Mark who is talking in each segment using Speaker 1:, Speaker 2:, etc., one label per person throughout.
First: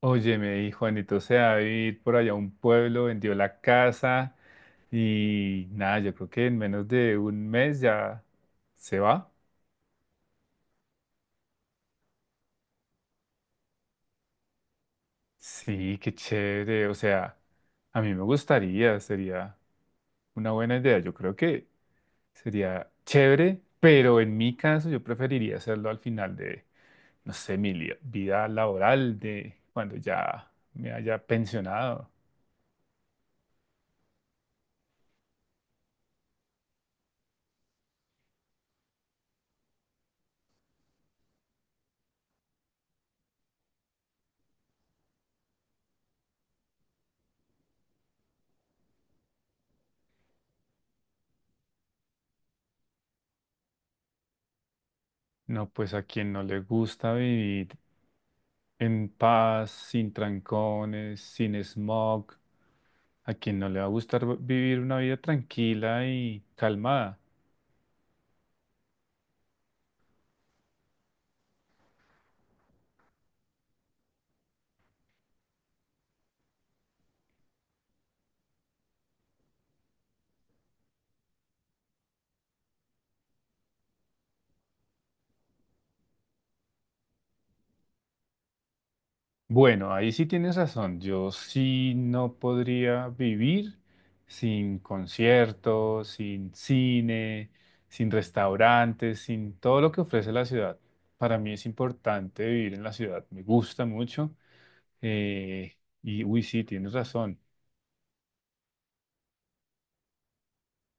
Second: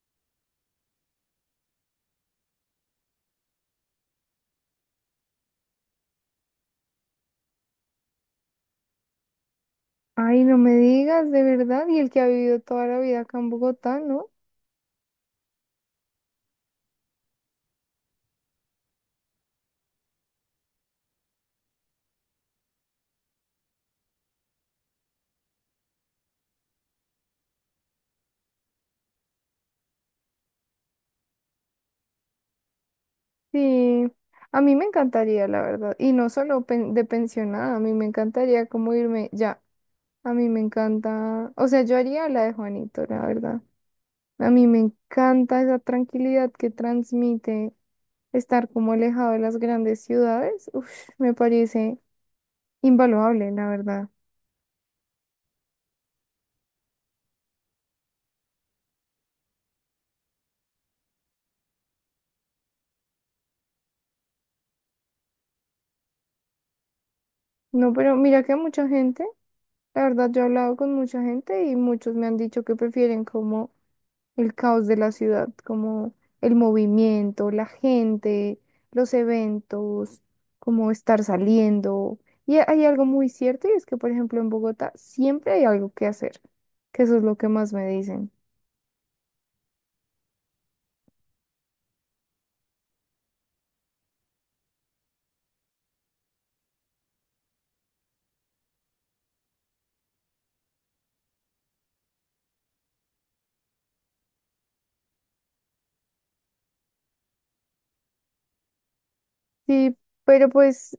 Speaker 1: Oye, me dijo Juanito se va a vivir por allá a un pueblo, vendió la casa y nada, yo creo que en menos de un mes ya se va.
Speaker 2: Ay, no me digas, de verdad, y el que ha vivido toda la vida acá en Bogotá, ¿no?
Speaker 1: Sí, qué chévere. O sea, a mí me gustaría, sería una buena idea. Yo creo que sería chévere, pero en mi caso yo preferiría hacerlo al final de, no sé, vida laboral, de cuando ya me haya pensionado.
Speaker 2: Sí, a mí me encantaría, la verdad, y no solo de pensionada, a mí me encantaría como irme ya, a mí me encanta, o sea, yo haría la de Juanito, la verdad, a mí me encanta esa tranquilidad que transmite estar como alejado de las grandes ciudades, uf, me parece invaluable, la verdad.
Speaker 1: No, pues a quien no le gusta vivir en paz, sin trancones, sin smog. ¿A quien no le va a gustar vivir una vida tranquila y calmada?
Speaker 2: No, pero mira que a mucha gente, la verdad, yo he hablado con mucha gente y muchos me han dicho que prefieren como el caos de la ciudad, como el movimiento, la gente, los eventos, como estar saliendo. Y hay algo muy cierto y es que, por ejemplo, en Bogotá siempre hay algo que hacer, que eso es lo que más me dicen.
Speaker 1: Bueno, ahí sí tienes razón. Yo sí no podría vivir sin conciertos, sin cine, sin restaurantes, sin todo lo que ofrece la ciudad. Para mí es importante vivir en la ciudad. Me gusta mucho. Uy, sí, tienes razón.
Speaker 2: Sí, pero pues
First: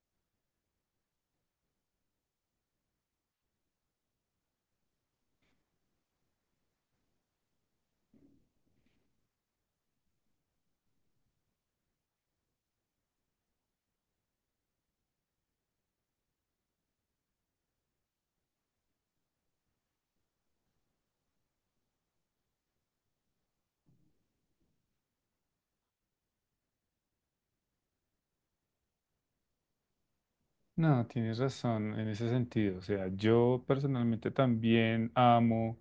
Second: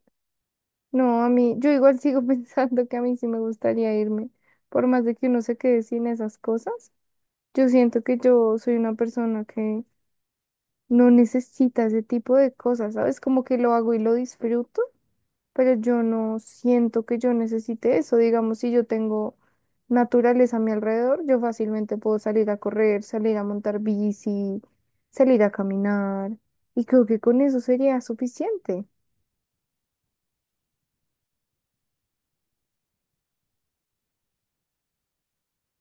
Speaker 2: no, a mí, yo igual sigo pensando que a mí sí me gustaría irme, por más de que uno se quede sin esas cosas. Yo siento que yo soy una persona que no necesita ese tipo de cosas, ¿sabes? Como que lo hago y lo disfruto, pero yo no siento que yo necesite eso. Digamos, si yo tengo naturaleza a mi alrededor, yo fácilmente puedo salir a correr, salir a montar bici, salir a caminar, y creo que con eso sería suficiente.
Speaker 1: No, tienes razón en ese sentido. O sea, yo personalmente también amo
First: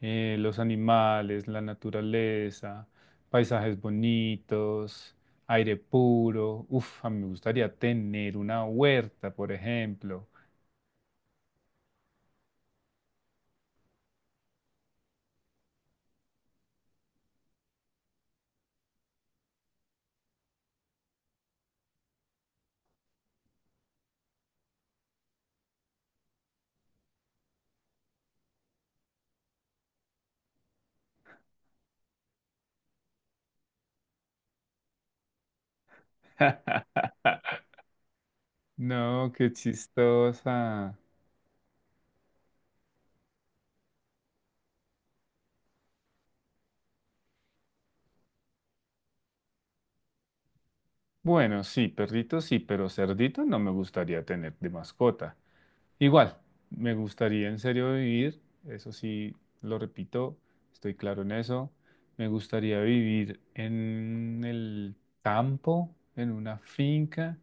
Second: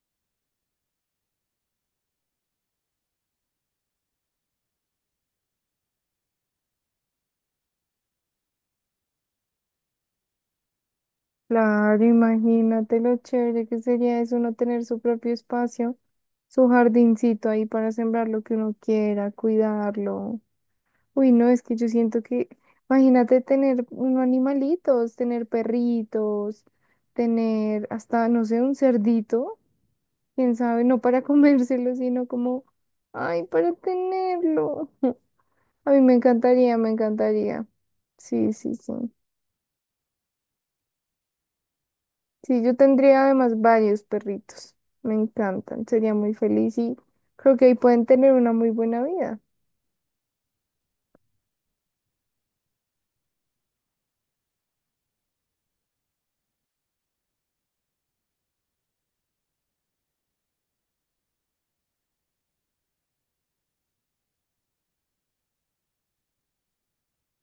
Speaker 1: los animales, la naturaleza, paisajes bonitos, aire puro. Uf, a mí me gustaría tener una huerta, por ejemplo.
Speaker 2: Claro, imagínate lo chévere que sería eso, uno tener su propio espacio, su jardincito ahí para sembrar lo que uno quiera, cuidarlo. Uy, no, es que yo siento que, imagínate tener unos animalitos, tener perritos, tener hasta, no sé, un cerdito, quién sabe, no para comérselo, sino como, ay, para tenerlo. A mí me encantaría, me encantaría. Sí, sí, sí.
Speaker 1: No, qué chistosa.
Speaker 2: Sí, yo tendría además varios perritos. Me encantan, sería muy feliz y creo que ahí pueden tener una muy buena vida.
Speaker 1: Bueno, sí, perrito sí, pero cerdito no me gustaría tener de mascota. Igual, me gustaría en serio vivir, eso sí, lo repito, estoy claro en eso. Me gustaría vivir en el campo, en una finca,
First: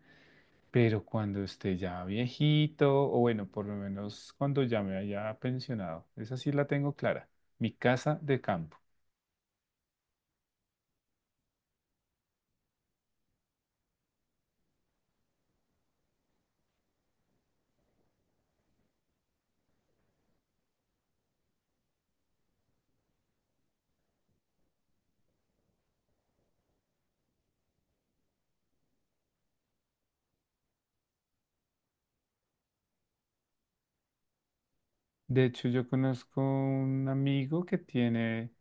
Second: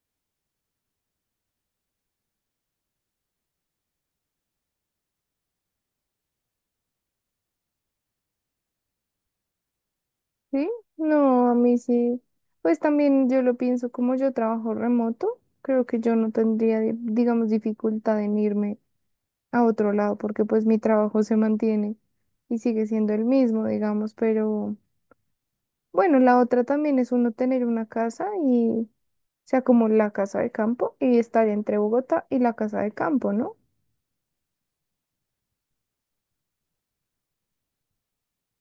Speaker 1: pero cuando esté ya viejito, o bueno, por lo menos cuando ya me haya pensionado. Esa sí la tengo clara, mi casa de campo.
Speaker 2: Sí, no, a mí sí. Pues también yo lo pienso como yo trabajo remoto, creo que yo no tendría, digamos, dificultad en irme a otro lado porque pues mi trabajo se mantiene y sigue siendo el mismo, digamos, pero bueno, la otra también es uno tener una casa y, o sea, como la casa de campo y estar entre Bogotá y la casa de campo, ¿no?
Speaker 1: De hecho, yo conozco un amigo que tiene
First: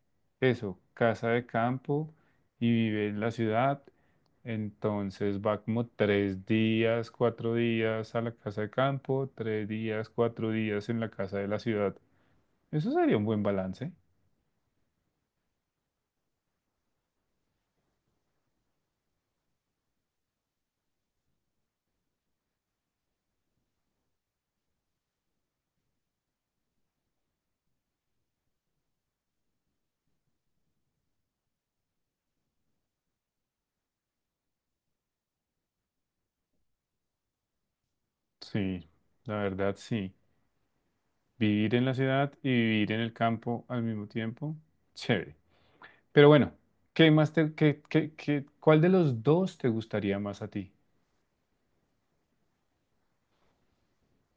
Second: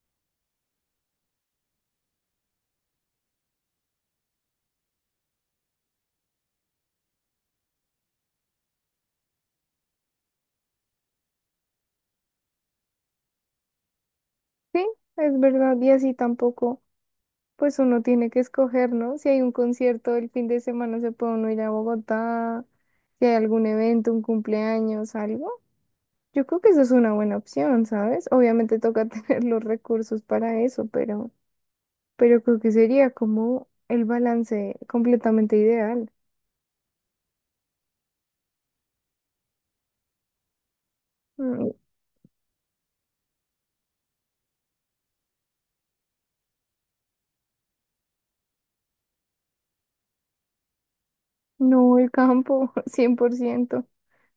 Speaker 1: eso, casa de campo y vive en la ciudad. Entonces va como tres días, cuatro días a la casa de campo, tres días, cuatro días en la casa de la ciudad. Eso sería un buen balance.
Speaker 2: Sí, es verdad, y así tampoco. Pues uno tiene que escoger, ¿no? Si hay un concierto el fin de semana, se puede uno ir a Bogotá, si hay algún evento, un cumpleaños, algo. Yo creo que eso es una buena opción, ¿sabes? Obviamente toca tener los recursos para eso, pero creo que sería como el balance completamente ideal.
Speaker 1: Sí, la verdad sí.
Speaker 2: Mm.
Speaker 1: Vivir en la ciudad y vivir en el campo al mismo tiempo, chévere. Pero bueno, ¿qué más te, cuál de los dos te gustaría más a ti?
Speaker 2: No, el campo, 100%.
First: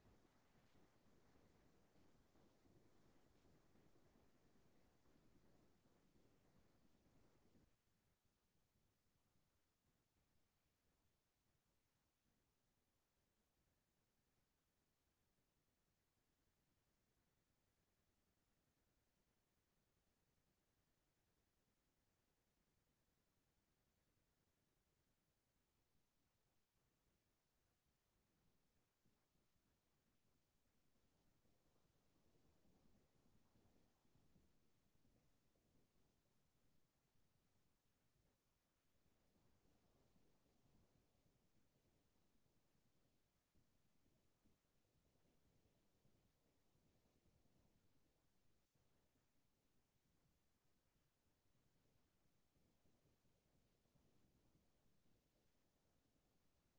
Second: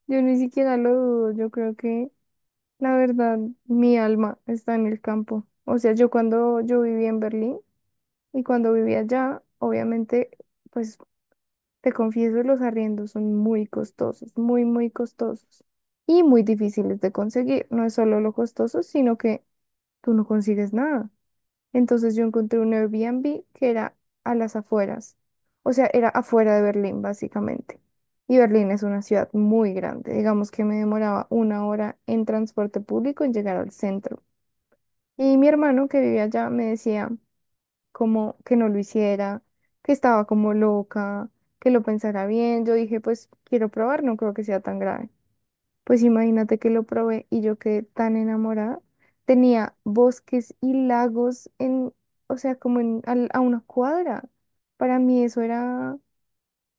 Speaker 2: Yo ni siquiera lo dudo, yo creo que, la verdad, mi alma está en el campo. O sea, yo cuando yo viví en Berlín, y cuando vivía allá, obviamente, pues te confieso, los arriendos son muy costosos, muy, muy costosos y muy difíciles de conseguir. No es solo lo costoso, sino que tú no consigues nada. Entonces yo encontré un Airbnb que era a las afueras, o sea, era afuera de Berlín, básicamente. Y Berlín es una ciudad muy grande. Digamos que me demoraba una hora en transporte público en llegar al centro. Y mi hermano que vivía allá me decía como que no lo hiciera, que estaba como loca, que lo pensara bien. Yo dije, pues quiero probar, no creo que sea tan grave. Pues imagínate que lo probé y yo quedé tan enamorada. Tenía bosques y lagos en, o sea, como en, a una cuadra. Para mí eso era,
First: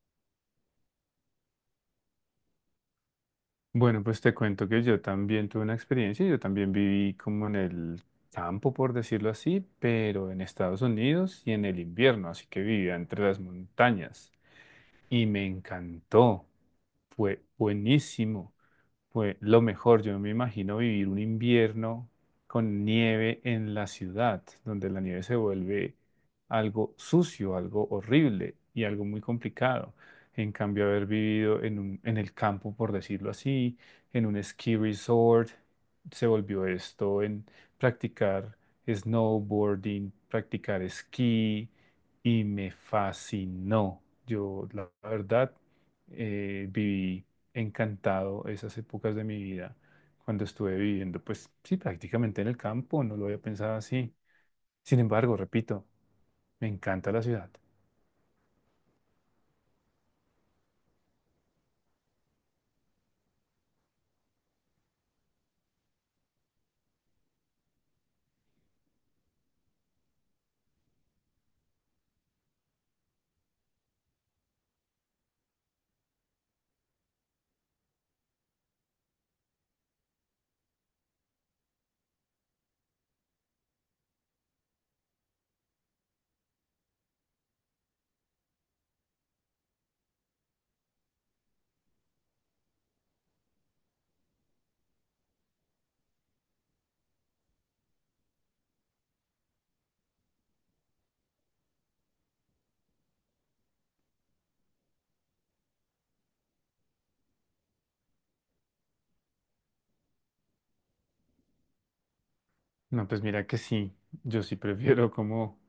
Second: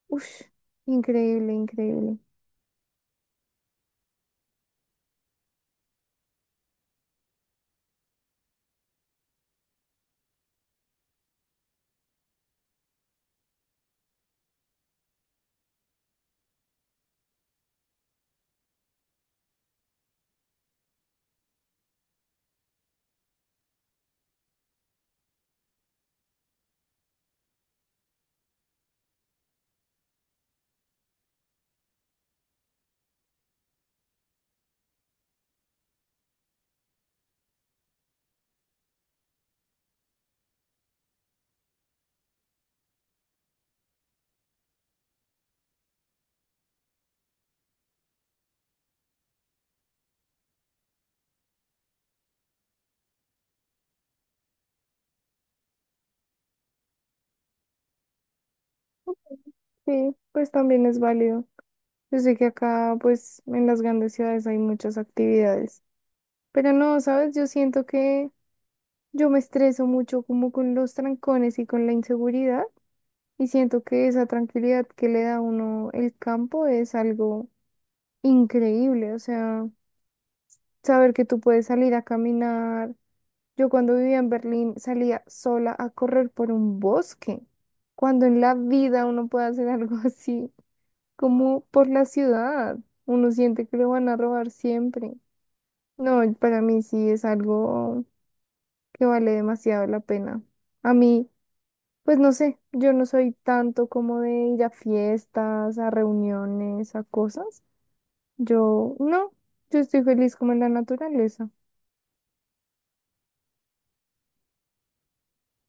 Speaker 2: uff, increíble, increíble.
Speaker 1: Bueno, pues te cuento que yo también tuve una experiencia, yo también viví como en el campo, por decirlo así, pero en Estados Unidos y en el invierno, así que vivía entre las montañas y me encantó, fue buenísimo. Fue lo mejor, yo no me imagino vivir un invierno con nieve en la ciudad, donde la nieve se vuelve algo sucio, algo horrible y algo muy complicado. En cambio, haber vivido en en el campo, por decirlo así, en un ski resort, se volvió esto en practicar snowboarding, practicar esquí y me fascinó. Yo, la verdad, viví encantado esas épocas de mi vida cuando estuve viviendo, pues sí, prácticamente en el campo, no lo había pensado así. Sin embargo, repito, me encanta la ciudad.
Speaker 2: Sí, pues también es válido. Yo sé que acá, pues, en las grandes ciudades hay muchas actividades. Pero no, ¿sabes? Yo siento que yo me estreso mucho como con los trancones y con la inseguridad y siento que esa tranquilidad que le da a uno el campo es algo increíble, o sea, saber que tú puedes salir a caminar. Yo cuando vivía en Berlín salía sola a correr por un bosque, cuando en la vida uno puede hacer algo así, como por la ciudad, uno siente que lo van a robar siempre. No, para mí sí es algo que vale demasiado la pena. A mí... Pues no sé, yo no soy tanto como de ir a fiestas, a reuniones, a cosas. Yo no, yo estoy feliz como en la naturaleza.
Speaker 1: No, pues mira que sí, yo sí prefiero como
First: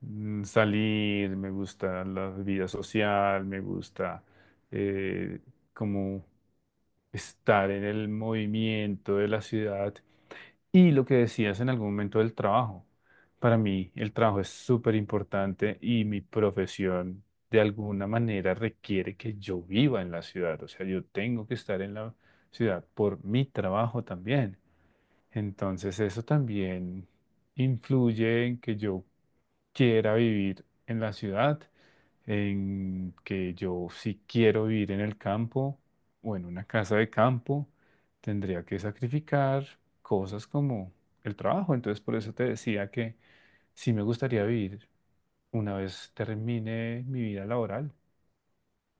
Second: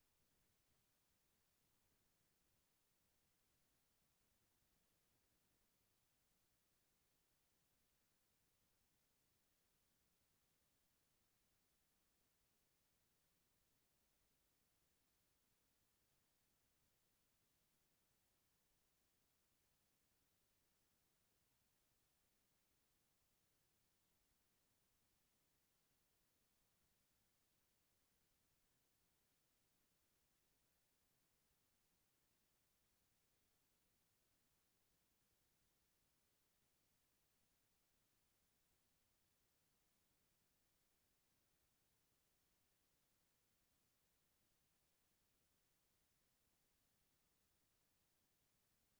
Speaker 1: salir, me gusta la vida social, me gusta eh, como estar en el movimiento de la ciudad. Y lo que decías en algún momento del trabajo. Para mí el trabajo es súper importante y mi profesión de alguna manera requiere que yo viva en la ciudad. O sea, yo tengo que estar en la ciudad por mi trabajo también. Entonces eso también influye en que yo quiera vivir en la ciudad, en que yo si quiero vivir en el campo o en una casa de campo, tendría que sacrificar cosas como el trabajo. Entonces, por eso te decía que sí me gustaría vivir una vez termine mi vida laboral.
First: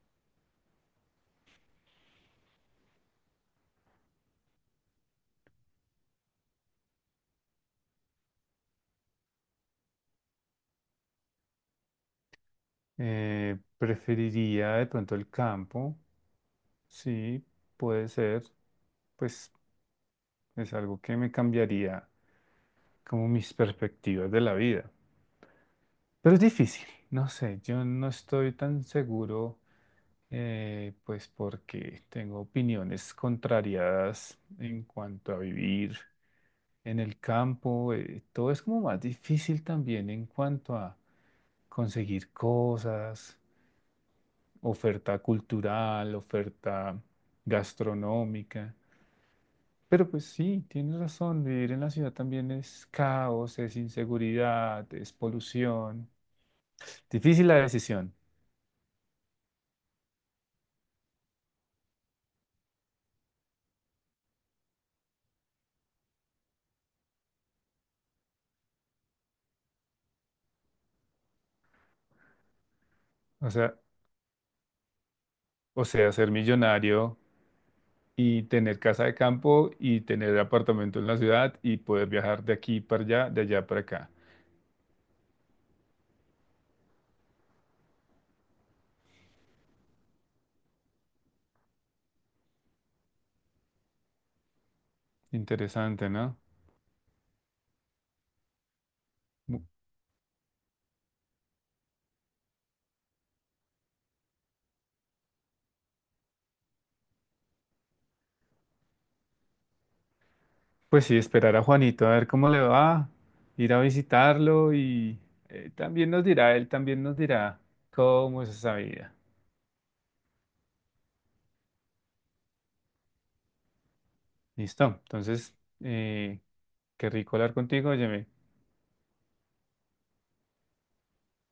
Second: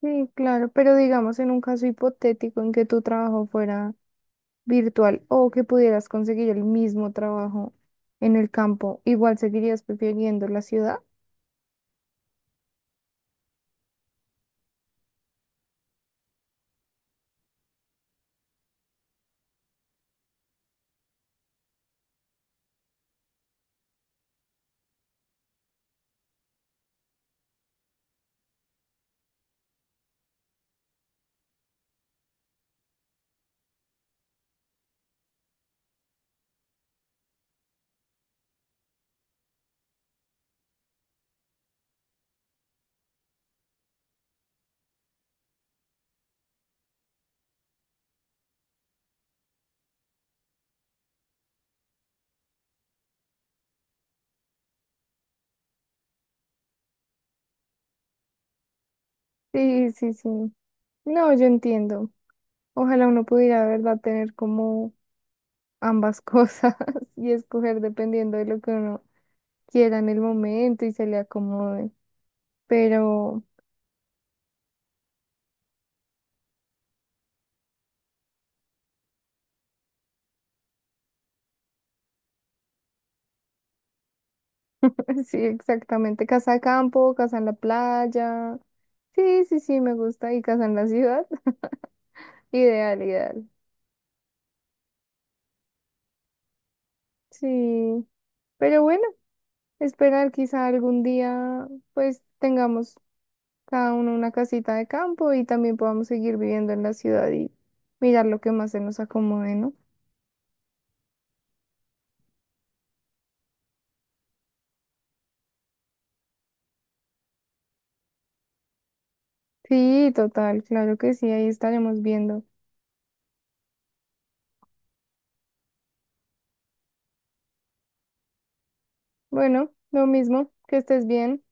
Speaker 2: Sí, claro, pero digamos en un caso hipotético en que tu trabajo fuera virtual o que pudieras conseguir el mismo trabajo en el campo, ¿igual seguirías prefiriendo la ciudad?
Speaker 1: Preferiría de pronto el campo, sí, puede ser, pues es algo que me cambiaría como mis perspectivas de la vida. Pero es difícil, no sé, yo no estoy tan seguro. Pues porque tengo opiniones contrariadas en cuanto a vivir en el campo. Todo es como más difícil también en cuanto a conseguir cosas, oferta cultural, oferta gastronómica. Pero pues sí, tienes razón, vivir en la ciudad también es caos, es inseguridad, es polución. Difícil la decisión.
Speaker 2: Sí, sí, sí. No, yo entiendo. Ojalá uno pudiera, de verdad, tener como ambas cosas y escoger dependiendo de lo que uno quieran el momento y se le acomoden. Pero
Speaker 1: O sea, o sea, ser millonario. Y tener casa de campo y tener apartamento en la ciudad y poder viajar de aquí para allá, de allá para acá.
Speaker 2: sí, exactamente, casa de campo, casa en la playa. Sí, sí, sí, me gusta. Y casa en la ciudad, ideal, ideal.
Speaker 1: Interesante, ¿no?
Speaker 2: Sí, pero bueno,
Speaker 1: Bu-
Speaker 2: esperar quizá algún día pues tengamos cada uno una casita de campo y también podamos seguir viviendo en la ciudad y mirar lo que más se nos acomode, ¿no?
Speaker 1: Pues sí, esperar a Juanito a ver cómo le va, ir a visitarlo y también nos dirá, él también nos dirá cómo es esa vida.
Speaker 2: Sí, total, claro que sí, ahí estaremos viendo.
Speaker 1: Listo, entonces, qué rico hablar contigo, oye
Speaker 2: Bueno, lo mismo, que estés bien.